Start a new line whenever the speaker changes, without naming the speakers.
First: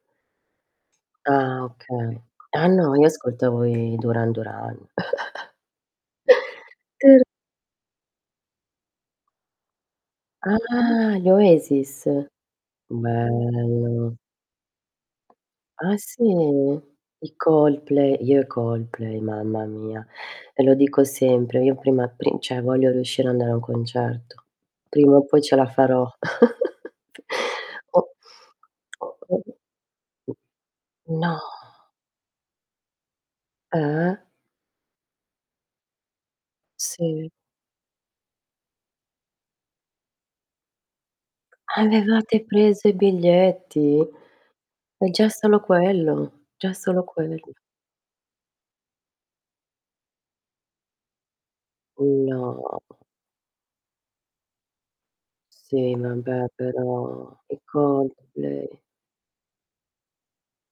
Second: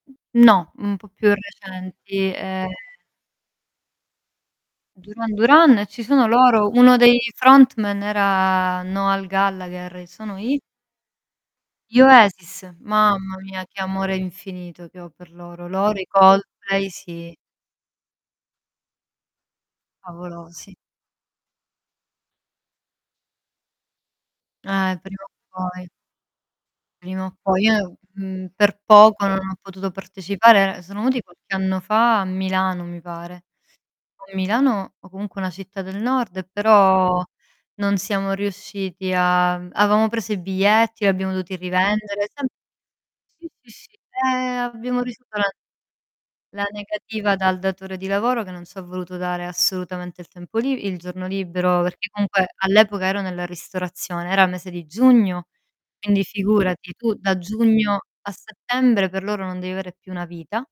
No, un po' più
Ah okay.
recenti,
Ah
ehm
no, io ascoltavo i Duran Duran.
Duran Duran ci sono loro, uno dei
[unintelligible]
frontman era Noel Gallaghere e sono i?
Ah, gli
Gli
Oasis?
Oasis. Mamma mia, che
Bello.
amore infinito che ho per loro.
Ah
Loro i
sì,
Coldplay
i
sì.
Coldplay. Io i Coldplay mamma mia. E lo
Favolosi.
dico sempre, io prima pri cioè voglio riuscire a andare a un concerto.
Eh,
Prima
prima
o
o
poi ce la
poi.
farò.
Prima o poi. Io,
O
mhmm,
[unintelligible]
per
O
poco non
o
ho potuto partecipare. Sono venuti
No.
qualche anno fa a Milano, mi pare.
Ah-ah.
O Milano o comunque una città del nord, però
Sì.
non siamo riusciti a avevamo preso i biglietti, li abbiamo dovuti rivendere.
Avevate
Sem
preso i
sì, sì, sì.
biglietti?
Ehm, abbiamo
E già
[unintelligible]
solo quello
la
già solo
negativa
quello.
dal datore di lavoro che non ci ha voluto dare assolutamente il tempo li il giorno libero, perché comunque
No.
all'epoca ero nella ristorazione, era il mese di giugno,
Sì,
quindi
vabbè
figurati tu da
però i
giugno a
Coldplay
settembre per loro non devi avere più una vita